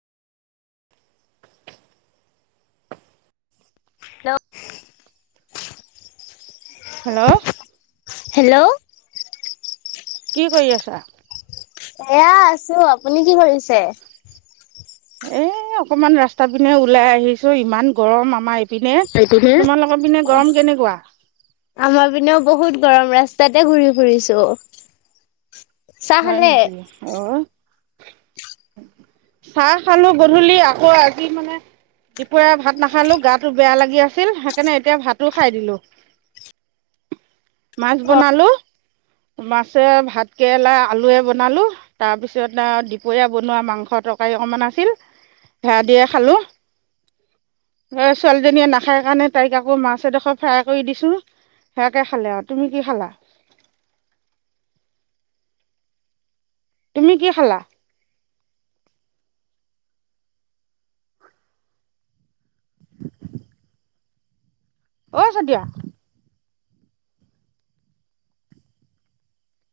[inaudible] Hello. Hello. কি কৰি আছা? অ' আছোঁ, আপুনি কি কৰিছে? এ অকমান ৰাস্তা পিনে ওলাই আহিছো‌ঁ ইমান গৰম‌ আমা এইপ সেইটোহে। অ কেনেকুৱা? আমাৰ পিনেও বহুত গৰম, ৰাস্তাতে ঘূৰি ফুৰিছো আও। হয় নেকি, অ চাহ খালো গধূলি, আকৌ আজি মানে দিপইয়া ভাত নাখালো গাটো বেয়া লাগি আছিল, সেইকাৰণে এতিয়া ভাতো খাই দিলো। মাছ বনালো, মাছে ভাত কেৰেলা আলুৱে বনালোঁ, তাৰপিছত‌ আও দিপইয়া বনোৱা মাংস তৰকাৰী অকমান আছিল, সেয়া দিয়ে সালোঁ। এ ছোৱালীজনীয়ে নাসায় কাৰণে তাইক আকৌ মাছ এডোখৰ ফ্ৰাই কৰি দিছোঁ, সেয়াকে সালে আও। তুমি কি খালা? তুমি কি সালা? অ চতিয়া